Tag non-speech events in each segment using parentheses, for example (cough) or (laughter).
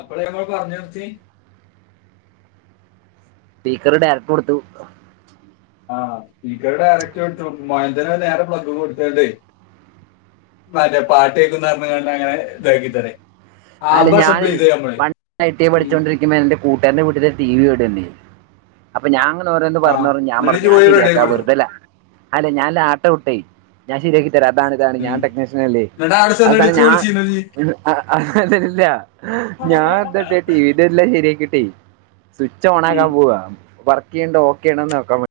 അപ്പള് ഞങ്ങള് പറഞ് നിർത്തി സ്പീക്കറുടെ അരപ്പ് കൊടുത്തു ആ സ്പീക്കറ് ഡയറക്ട് കൊടുത്തു മോയന്തന് നേരെ (unintelligible) കൊടുത്തണ്ടെ മറ്റേ പാട്ട് കേക്കുന്ന് പറഞ്ഞണ്ട് ഒരെണ്ണം അങ്ങനെ (unintelligible) അല്ല ആമ്പ അസംബിൾ ഞാനേ ചെയ്ത് നമ്മള് പണ്ട് ഐ. ടി. എ പഠിച്ചോണ്ടിരിക്കുമ്പ എന്റെ കൂട്ടുകാരന്റെ വീട്ടീല്ലേ ടി. വി കേട് വന്നേ അപ്പൊ ഞാ ഓരോന്ന് ഓരോന്ന് ആ പറഞ്ഞ് പറഞ്ഞ് ഞാൻ എന്നിട്ട് പറഞ്ഞെ ഇജ്ജ് ഞാൻ പോയി റെഡി ആയി ശരിയാക്കാം കൊടുത്തു വെറുതെ ലാ അല്ല ഞാൻ ലാപ്ട്ട വിട്ടേ ഞാൻ ശരിയാ (unintelligible) അതാണ് ഇതാണ് ഞാൻ ടെക്നീഷ്യനല്ലേ എന്നിട്ട് അവിടെ ചെന്നിട്ട് അവസാന ഇച്ച് വിളിച്ചിരുന്നു ഇജ്ജ്. ഞാന് അതെല്ല ഞാൻ ന്താട്ടി ട്ടെ ടിവിന്റെ എല്ലാം ശരിയാക്കിട്ടെ സ്വിച്ച് ഓണാക്കാൻ ഉം. പോവാ ക്കേണ്ട് ഓക്കെണന്ന് നോക്കാൻ വേ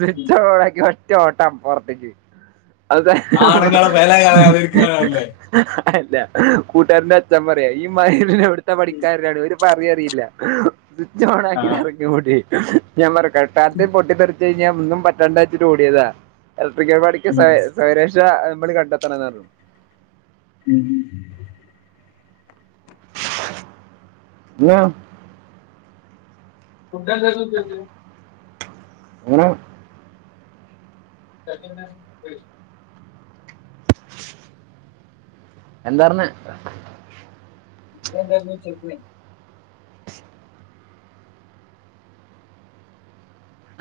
സ്വിച്ച് ഓണാക്കിപ്പം ഒറ്റ ഓട്ടാ അപ്പുറത്തേക്ക് അതെ ആണുങ്ങളെ വില കളയാതിരിക്കാനല്ലേ അല്ല കൂട്ടുകാരന്റെ അച്ചൻ പറയാ ഈ മൈരിനെ എവിടെ ത്തെ പണിക്കാരനാണ് ഒരു പറി അറിയില്ല ആ സ്വിച്ചോണാക്കിട്ടറിങ്ങി ഓടി ഞാൻ പറയും കേട്ടാതി പൊട്ടിതെറി അത് കഴിഞ്ഞ് ഒന്നും പറ്റാണ്ടാച്ചിട്ട് ഓടിയതാ ഇലക്ട്രിക്കൽ പണിക്ക് സ്വയ സ്വയരക്ഷ‌ നമ്മള് കണ്ടെത്തണാർഞ്ഞു ഉം ന്നെ ഫുഡെന്തേനുച്ചക്ക് ഏ (unintelligible) എന്താർഞ്ഞെ ഫുഡെന്തായിരുന്നു ഉച്ചയ്ക്ക്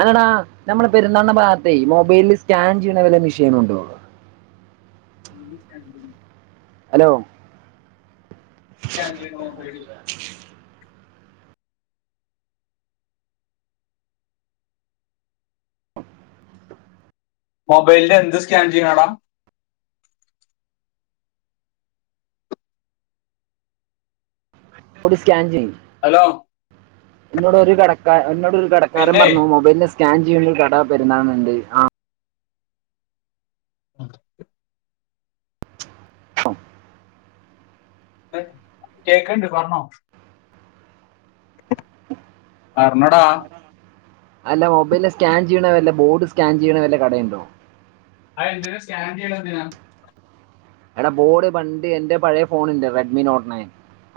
അല്ലടാ ആ, നമ്മള് പെരുന്നാളിന് വാ അതെ ഈ മൊബൈലിൽ സ്കാൻ ചെയ്യണ വല്ല മെഷീനും ഉണ്ടോ (unintelligible) ഹലോ (unintelligible) മൊബൈലിന്റെ എന്ത് സ്കാൻ ചെയ്യാനെടാ ഒരു സ്കാൻ ചെയ്യും ഹലോ എന്നോടൊരു കടക്കാൻ എന്നോടൊരു കടക്കാരൻ പിന്നെ പറഞ്ഞു മൊബൈലിന്റെ സ്‌ക സ്കാൻ ചെയ്യണൊരു കട പെരുന്നാളിന്ണ്ട് ആ (unintelligible) കേ കേക്കണ്ട് പറഞ്ഞോ. അർണടാ അല്ല മൊബൈല് സ്കാൻ ചെയ്യണ വല്ല ബോർഡ് സ്കാൻ ചെയ്യണ വല്ല കടയുണ്ടോ? ആ എന്തിനാ സ്കാൻ ചെയ്യണ എന്തിനാ? എടാ ബോഡ് ബണ്ട് എന്റെ പഴയ ഫോണണ്ട് റെഡ്മി നോട്ട് ണയൻ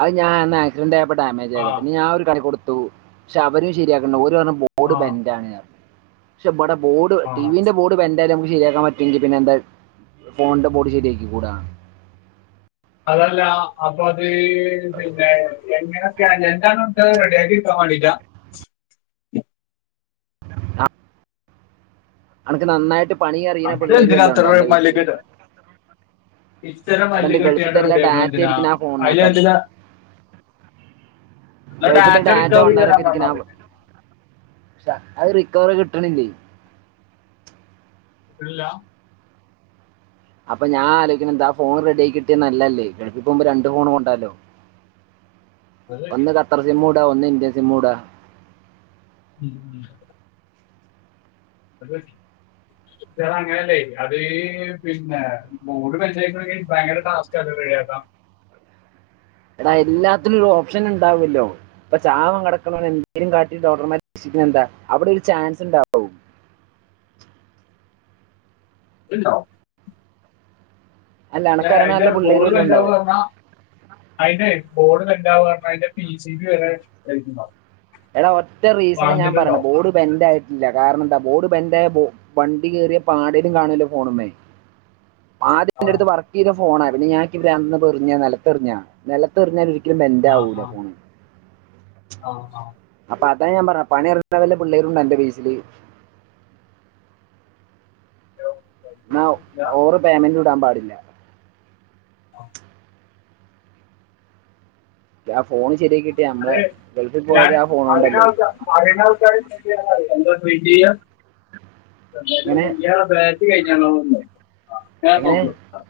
അത് ഞാൻ അന്ന് ആക്സിഡന്റ് ആയ ആ ഡാമേജായതാ പിന്നെ ഞൻ ഒരു കടെകൊടു ത്തു ക്ഷേ അവരും ശരിയാക്കണ്ട ഓര്പറ്ണ ആ ബോഡ് ബെന്റാണ് ശെ ബടെ ബോഡ് വെ ആ ടിവിന്റെ ബോഡ് ബെ ന്താലും നമ്മക്ക് ശെരിയാക്കാൻ പറ്റൊങ്കി പിന്നെന്താ ഫോൺന്റെ ബോഡി ശരിയ ക്കുടാ. അതല്ല അപ്പ അത് ത് പിന്നെ എങ്ങനൊക്കെയാണ് അന്റെ എന്താണോ അൻക്ക് അഹ് റെഡിയാക്കി ഇട്ക്കാൻ മാണ്ടിട്ടാ? ആ അൻക്ക് നന്നായിട്ട് പണി അറിയ്ണ അത് പിള്ളേര് എന്തിനാ വല്ലോം ഉണ്ടോ അന്റെ ബേസില്? ഇത്തര മല്ല് കെട്ടിയാണ്ട് റെഡി ആക്ക്ണ് എന്തിനാ ഇരിക്കുന്ന ആ അയിൽ ഫോണിനകത്താണ് എന്തിനാ ന്നാ ഗൾഫിലത്തെ ഡാറ്റാ ഡാറ്റ റിക്കവർ ചെയ്ത് തരാൻ പണ്ടാരൊക്കെ പർഞ്ഞാ ഇരിക്കുന്ന ആ പോരെ? അത് റിക്കവറി കിട്ട്ണില്ലെയ് കിട്ട്ണ് ഇല്ലാ അപ്പ ഞാൻ ആലോയിക്ക്ണെ എന്താ ഫോൺ റെഡി ആയി കിട്ടിയ നല്ലെയ് അല്ലേ ഗൾഫി പോവുമ്പം രണ്ട് ഫോൺ കൊണ്ടാവാല്ലോ. അത് ഒന്ന് കത്തർസിമ്മും ഇ ഒന്ന് ഇന്റെ സിമ്മുടാ. (inaudible) അത് പറ്റി (unintelligible) അങ്ങനെ അല്ലെ അത് പിന്നെ ബോഡ് ബെൽഡായിക്ക്ണെങ്കി ഭയങ്കര ടാസ്ക്കാ അത് റെഡിയാക്കാം. എടാ എല്ലാത്തിനും ഒര് ഓപ്ഷൻ ഇണ്ടാവൊല്ലോ ഇപ്പ ചാവാൻ കെടക്കുന്നോൻ എന്തെലും കാട്ടി ഡോക്ടർമാർ രക്ഷിക്ക്ണെ എന്താ അവിടെ ഒരു ചാൻസ് ഇണ്ടാവും. ഇണ്ടൊ? അല്ല എടാ എനക്കറിയണ അയിന്റെ നല്ല പിള്ളേരും ഗോള് എല്ലാം ബെന്റാവാ ഉണ്ടാവും പർണ് അയിന്റെയ് ബോഡ് ബെന്റാവാ പർണാ അയിന്റെ പി സി ബി വരെ കഴിഞ്ഞിണ്ടാവും. എടാ ഒറ്റ റീസണെ ഞാൻ പറിണെ ബോഡ് ബെന്റായിട്ടില്ല കാരണം എന്താ ബോഡ് ബെന്റായ ബോ വണ്ടി കേറെ പാടെലും കാണാലോ ഫോൺമ്മേ? ആദ്യം ആ ഇന്റെട്ത്ത് വർക്ക് ചെയ്ത ഫോണാ പിന്നെ ഞാ ഇക്ക് ബ്രാന്ത് വന്നപ്പം എറിഞ്ഞാ നെലത്ത് എറിഞ്ഞാ നെലത്തെറിഞ്ഞാ വീ ക്കലും ആ ബെന്റാവൂല ആ ഫോണ്. ആ ആ അതാ ഞാൻ പറഞ്ഞെ പണി അറിയുന്ന വല്ല പിള്ളേരും ഇണ്ടോ അന്റെ ബേസില്? ന്നാ ഇല്ല. ഓവറ് പേമെന്റ് കൊ ത്താൻ പാടില്ല ആ ആ ഫോൺ ശരിയാക്കിയിട്ട് നമ്മളെ അതെ ഗൾഫിൽ ഞാൻ പോയത് ആ ഫോൺ കൊണ്ടല്ലേ അറിണാൾ പരിണാൾക്കാര് ഇണ്ടെ (unintelligible) പറീലാ എന്തോട്രീറ്റ് ചെയ്യാ എങ്ങനെ (unintelligible) ബാറ്റി കഴി ഞങ്ങളുംണ്ട് എങ്ങനെ (unintelligible)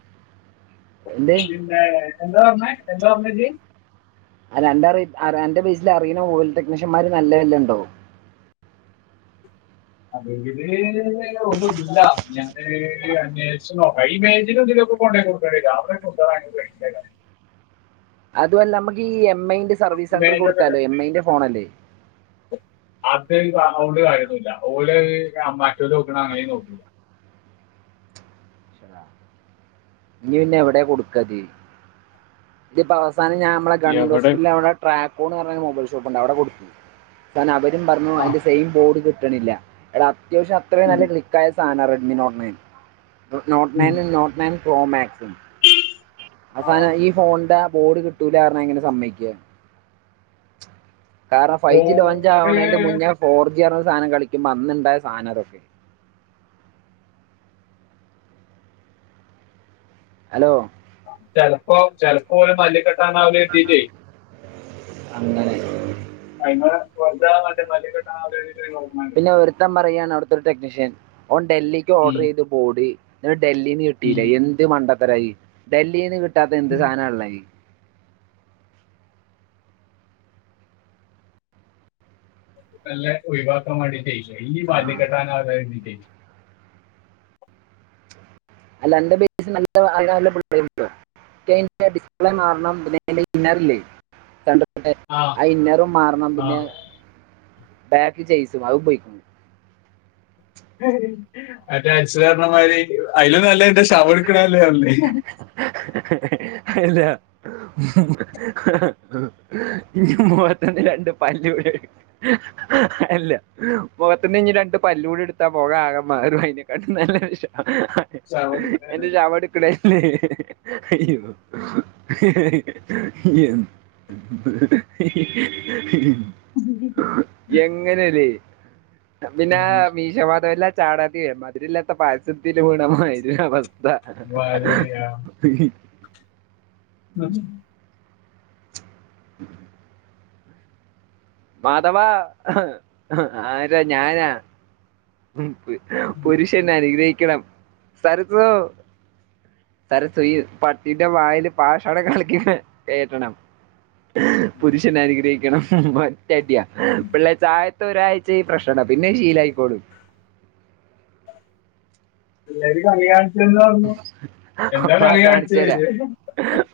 എന്ത് പിന്നേ എന്താ പറഞ്ഞേ എന്താ പറഞ്ഞെ ജ്ജ് (unintelligible) റെയിറ്റ് അൻ്റെ ബേയിസില് അറിയുന്ന ഓയിൽ ടെക്നീഷ്യന്മാര് നല്ല വല്ല ഉണ്ടോ? അറിവില് ഒന്നും ഇല്ല ഞാന് അന്യോഷിച്ച് നോക്കാം ഇമേജിലും ഇതിലൊക്കൊ കോണ്ടോയി കൊടുക്ക (unintelligible) അതുവല്ല നമ്മക്കീ എം എമ്മഐന്റെ സവീസ് സെൻ്ററില് മേജൊക്കെ കൊടുത്താലോ എമ്മ ഐൻന്റെ ഫോണല്ലേ? അത് സൗണ്ട് (unintelligible) ഓല് മറ്റോല് നോക്കണ അങ്ങനൊ (unintelligible) ഇനി പിന്നെ എവിടെയാ കൊടുക്കാത് സാനം ഞാന് നമ്മളെ ഗവൺമെന്റ് എവിടെ ഹോസ്പ്പിറ്റലിൽ അവിടെ ട്രാപ്പൂൺ പറഞ്ഞ മൊബൈൽ ഷോപ്പ് പ്പുണ്ട് അവിടെ കൊടു കാരണം അവര് പറഞ്ഞു അതിന്റെ സെയിം ബോർഡ് കിട്ട് ക്ക്ണില്ല എടാ സിറ്റുവേഷൻ അത്രേം നല്ല ക്ലിക്കായ സാന Redmi note nine note nine note nine പ്രോമാക്സിൻ അവസാനം ഈ ഫോണിന്റെ ആപ് ബോഡ് കിട്ടൂല പറഞ്ഞാ ആ എങ്ങനെ സമ്മയിക്കാ കാരണം ഫൈവ് ജി ഓര് ലോഞ്ചാവേണേൻ്റെ മുന്നേ ഫോർ (unintelligible) സാധനം കളിക്കുമ്പോ അന്ന്ണ്ടായ സാനാ ഇതൊക്കെ ഹലോ ചെലപ്പോ ചെലപ്പോ ഒരു മല്ലി (unintelligible) അങ്ങനെ അതിന് (unintelligible) പിന്നെ ഒരുത്തൻ പറയാണ് അവിടുത്തൊരു ടെക്നീഷൻ ഓൻ ഡൽഹിക്ക് ഉം, ഓർഡറെയ്തു ബോഡി (unintelligible) ഡൽഹിന്ന് ഉം. കിട്ടിയില്ല എന്ത് മണ്ട ത്തരായി ഡൽഹീന്ന് കി ട്ടാത്ത എന്ത് സാധനാ ഇള്ളത്? മെല്ലെ ഒഴിവാക്കാൻ വേണ്ടീട്ടെ ഈ ആ (unintelligible) അതായത് (unintelligible) (unintelligible) ഇക്ക് അയിന്റെ ഡിസ്പ്ലേ മാറണം പിന്നെ അതിൻറെ ഇന്നർ ഇല്ലേ (unintelligible) (unintelligible) ആ അ ഇന്നറും മാറണം ആ പിന്നെ ബാക്ക് ചെയ്സും അതും പോയി മറ്റേ (unintelligible) പറഞ്ഞമാതിരി ആയിലും നല്ലത് ന്റെ ശവടുക്കണല്ലേ നല്ലത് അല്ല ഇനി മുഖത്തിന്ന് രണ്ട് പല്ലൂടെ അല്ല മുഖത്തിന്ന് ഇഞ്ഞി രണ്ട് പല്ലൂടെ എടുത്താ മുഖാകെമാറും ഐനക്കാട്ടിം നല്ലത് വിഷ (unintelligible) അയ്യോ എൻ എങ്ങനേലേ പിന്നാ മീശമാധവനിലെ ചാണാതി മതിരില്ലാത്ത പായസത്തിലും നമ്മ (unintelligible) താ ഉം (inaudible) മാധവാ ആരാ ഞാനാ ഉം പുരുഷൻ അനുഗ്രഹി ക്കണം സരസൂ സരസു ഈ പട്ടീന്റെ വായില് പാഷണം കലക്കി കേറ്റണം പുരുഷൻ അനുഗ്രഹി ക്കണം ബാ (unintelligible) പിള്ളേ ചായ് തെ ഒരാഴ്ച ഈ പ്രശ്ന പിന്നെ ശീലായിക്കോളും പിള്ളേര് കളി ആണ് പ കാണിച്ചരാ കാണിച്ചത്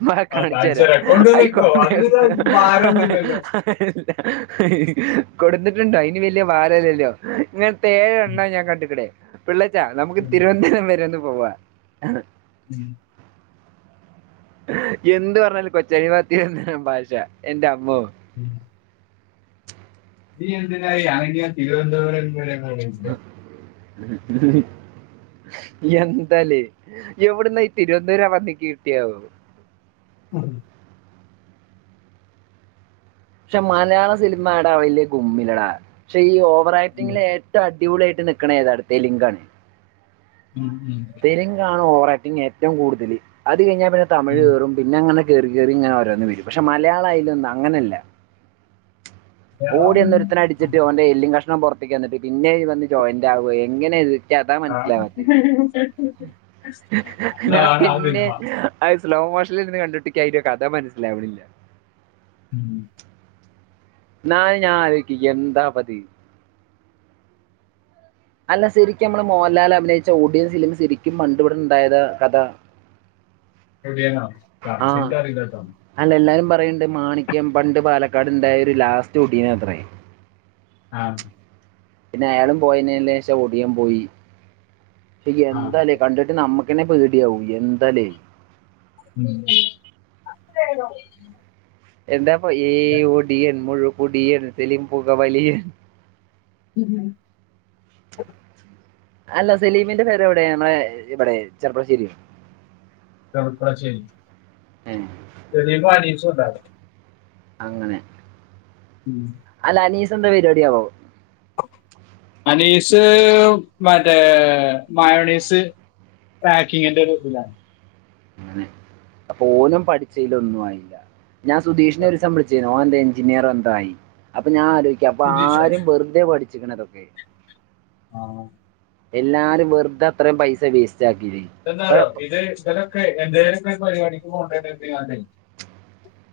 പ ആ കാണിച്ചു കാണിച്ചരാ തരാം കൊണ്ടുവന്നിട്ടോ ആയിക്കൊണ്ട അതിന് ഭാരമൊന്നുമില്ലല്ലോ കൊടുത്തിട്ടുണ്ടോ അയിന് വലിയ ഭാരല്ലല്ലോ ഇങ്ങ ഏഴ് എണ്ണ ഞാൻ കണ്ട്ക്ക്‌ണേ പിള്ളച്ചാ നമുക്ക് തിരുവനന്തപുരം വരെ ഒന്ന് ഉവ്വ് (inaudible) ഉം എന്ത് പറഞ്ഞാലും കൊച്ചനിമാത്തിയ ഭാഷ എന്റെ അമ്മ ഉം നീ എന്തിനാ ആണെങ്കൻ തിരുവനന്തപുരം വരെ പോണില്ല എന്താലേ എവിട്ന്ന ഈ തിരുവനന്തപുര പന്നിക്ക്‌ കിട്ടിയാവൊ ആ ക്ഷെ മലയാള സിനിമടാ വലിയ ഗുമ്മില്ല ടാ പക്ഷെ ഈ ഓ (unintelligible) (unintelligible) പെരും കാണോ (unintelligible) ഏറ്റവും കൂടുതല് അത് ത് കഴിഞ്ഞാ പിന്നെ തമിഴ് കേറും പിന്നങ്ങനെ കേറി കേറി ങ്ങനെ ഓരോന്ന് വെരും പക്ഷെ മലയാളായാലും എന്ത അങ്ങനെല്ല ഓടിവെന്നൊരുത്തിനടിച്ചിട്ട് ഓന്റെ എല്ലും കഷ്ണം ണം പൊറത്തേക്ക് വന്നിട്ട് പിന്നെ ഇ വന്ന് ജോയിന്റാവ എങ്ങനെഇത് ഞാൻ പിന്നെ അത് (inaudible) സ്ലോ മോഷനിലിര്ന്ന് കണ്ട്ട്ട് ക്ക് അതിന്റെ കഥ മനസ്സിലാവണില്ല ഉം ന്നാലും ഞാൻ ആലോക്ക എന്താപ്പത് അല്ല ശെരിക്കും നമ്മൾ മോഹൻലാൽ അഭിനയിച്ച ഓടിയൻസ് ഫിലിം ശെരിക്കും പണ്ടുവെടെണ്ടായത കഥ (unintelligible) (unintelligible) ണ്ട് മാണിക്യം പണ്ട് പാലക്കാട്ണ്ടായ ഒരു ലാസ്റ്റ് ഓടിനത്രേ ആ പിന്നെ അയാളും പോയതിന് ശേഷം ഒടിയൻ പോയി ആ എന്താലേ കണ്ടിട്ട് നമ്മക്ക് ങ്ങനെ പേടിയാവും എന്താലേ (inaudible) എന്താപ്പൊ ഏ ഒടിയൻ എ മുഴു ഒടിയൻ (unintelligible) പുക വലി ഉം അല്ല സലീമിന്റെ പെര എവടെ നമ്മളെ ഇവിടെ ചെറുപ്പളശ്ശേരി ചെറുപ്ലശ്ശേരി ഏഹ് സലീമും അനീഷും ണ്ടായിരുന്നു അങ്ങനെ അല്ല അനീസ് ന്താ പരിപാടിയാവോ ഷ് മറ്റേ മായോണയ്സ് പാക്കിങ്ങിന്റെ ഒരു ഇതിലാണ് അങ്ങനെ അപ്പോ ഓലും പഠിച്ചേലൊന്നും ആയിട്ടില്ല ഞാൻ സുതീഷിനെ ഒരുസം വിളിച്ചിന്ന് ഓൻ ന്താ എഞ്ചിനീയർ എന്തോ ആയി അപ്പൊ ഞാ തെനിക്ക്യ ഇപ്പ സുധീഷോ ആരും വെറുതെ പഠി ച്ച്ണതൊക്കെ- ആ എല്ലാരും വെറുതെ അത്രയും പൈസ വേസ് എന്നാരോ ഇത് സ്ഥലം ക്കെ എന്തായെലും പരിപാടിക്ക് പോകണ്ടാ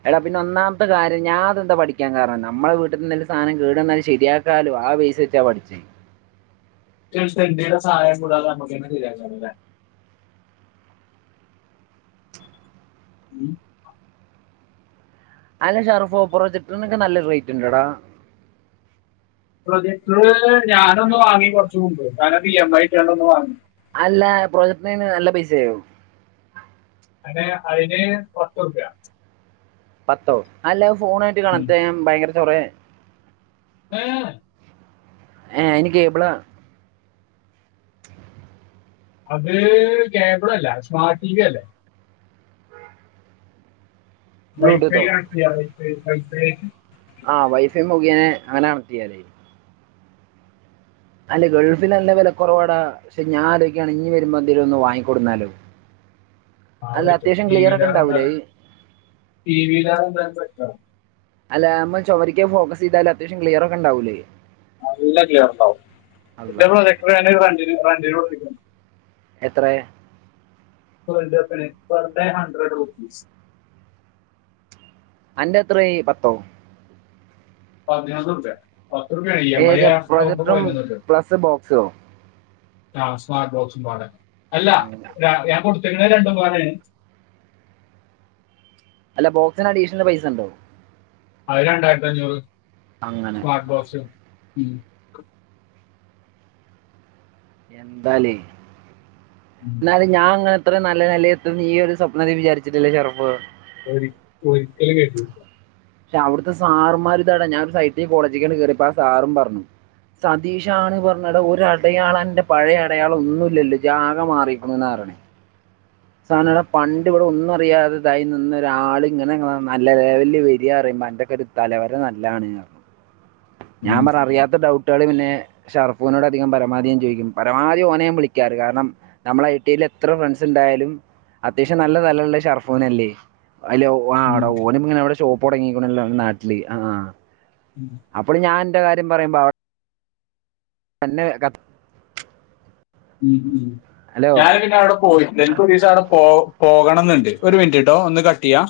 എടാ പിന്നെ ഒന്നാമത്തെ കാര്യം ഞാൻതെന്താ പഠിക്കാൻ കാരണം നമ്മൾ വീട്ട് ത്ത്നിന്നും സാധനം കേട്‌വന്നാല് ശരിയാക്കാലോ ആ ബേസ് വച്ചാ പഠിച്ചേ (unintelligible) എന്ന്ത്യുടെ സഹായം കൂടാതെ നമുക്ക് തന്ന ശരിയാക്കായില്ലേ ഉം അല്ല ഷാറുഫ് പ്രോജക്ട്ന്നൊക്കെ നല്ല റേറ്റ് ഉണ്ട്ടാ പ്രൊജക്ട്റ് ഞാനൊന്ന് വാങ്ങി കെറച്ച് മുമ്പ് ഞാനപ്പ ഇ എം ഐ ഇട്ട് ഒന്ന് വാങ്ങി അല്ല പ്രോജക്ടിനന് നല്ല പൈസ യാവും അതെ ആയിന് പത്ത് രൂപ്യാ പത്തോ അല്ല ഫോണായിട്ട് കണക്റ്റ് എയ്യാൻ ഭയങ്കര (unintelligible) ആഹ ആഹ അയിന് കേബള അത് കേബിള അല്ല സ്മാർട്ട് ടി വി അല്ലേ വൈ ഫൈ ബ്ലൂടൂത്തോ കണക്ട് വൈ ഫൈ (unintelligible) (unintelligible) ആഹ വൈഫൈ മുഖേനെ അങ്ങനെ കണക്റ്റ് എയ്യാലേ അല്ല ഗൾഫിൽ നല്ല വില കെറവാടാ പക്ഷെ ഞാൻ ആലോചിക്കെയാണ് ഇനി വരുമ്പോ എന്തെങ്കലും ഒന്ന് വാങ്ങിക്കൊടു വന്നാലോ ആ (unintelligible) ടി വിയിലറെണ്ടാലും ടി വിയിലണ്ടാലും ആ അല്ല നമ്മ ചേവരിക്കക്ക് ഫോസ് ചെതാല് അത്യാവശ്യം ക്ലിയർ ഒക്കെ ഉണ്ടാവൂല്ലേ നല്ല ക്ലിയർണ്ടാവും അല്ല (unintelligible) ഇത് ബാന്റെയില് ഉറപ്പിക്കണം എത്രയ പെർ ഡേ പ്പണ പെർ ഡേ ഹഡ്രഡ് റൂപ്പീസ് അന്റെ എത്രയ് പത്തോ (unintelligible) ഇ എം ഐ ഏത് ആവുമ്പോ പ്രൊജക്ടറും പ്ലസ് ബോക്സോ റ്റാസ്മ ബോസും പാടെ അല്ല അങ്ങനെ ഞാൻ കൊടു ചങ്ങായി രണ്ടോ പോല അല്ല ബോക്സിന് അഡീഷണൽ പൈസ ഉണ്ടോ ആ രണ്ടായിരത്തി അഞ്ഞൂറ് അങ്ങനെ സ്മാർട്ട ബോസ് ഉം എന്താല എന്ന അത് ഞാൻങ്ങനെ അത്ര നല്ല നിലയ എത്ത ഈ ഒരു സ്വപനൽ വിചാരിച്ചട്ടില്ല ഷെറഫ് ഒരു ഒരുരിക്കല കട്ട പക്ഷെ അവിടുത്തെ സാറുമാര് ഇതട ഞാനൻ ഒരു സൈറ്റ കോളേജിക്കണ്ട് കേയറിപ്പ ആ സാറും പറഞ്ഞു സതീഷാണ് പറഞ്ഞട അടയാള എന്റെ പഴയ അടയാള ഒന്നുംല്ലല്ലോ ജാക മാറരിക്കുന്നുന്ന് പററണേ സാനവിടെ പണ്ടിവിടെ ഒന്നും അറിയാതെതായി നിന്നൊരാള് ഇങ്ങനെ നല്ല ലെവലില് വര്യ പറയുമ്പോ അന്റെക്കൊരു തലവര നല്ലാണ് ഞാൻ പറ അറിയാത്ത ഡൗട്ട് കുട്ട്യേള് പിന്നെ ഷാർഫൂനോട് അധികം പരമാധി ഞാ ചോദിക്കും പരമാവധി ഓന ഞാൻ വിളിക്കാറ് കാരണം നമ്മളെ ഐ ടി എല്ല് എത്ര ഫ്രണ്ട്സ് ഇണ്ടായാലും അത്യാവശ്യം നല്ല തലള്ളെത് ഷർഫൂനല്ലേ അയ്ല് ഒ ഒ ആ ട ഓനിങ്ങനെ ഔടെ ഷോപ്പ പുടങ്ങീക്കണല്ലൊ ഇ നാട്ടില് ആ ഉം അപ്പളും ഞാൻ അന്റെ കാര്യം പറയുമ്പോ അവിടെ തന്നെ കഥ ഉംഉം ഞാൻ പിന്നെ അവിടെ പോയിട്ട എനിക്ക് ഒരു ദിവസം അവിടെ പോ പോകണം എന്നുണ്ട് ഒരു മിനിറ്റ്ട്ടോ ഒന്ന് കട് ത്തിയാ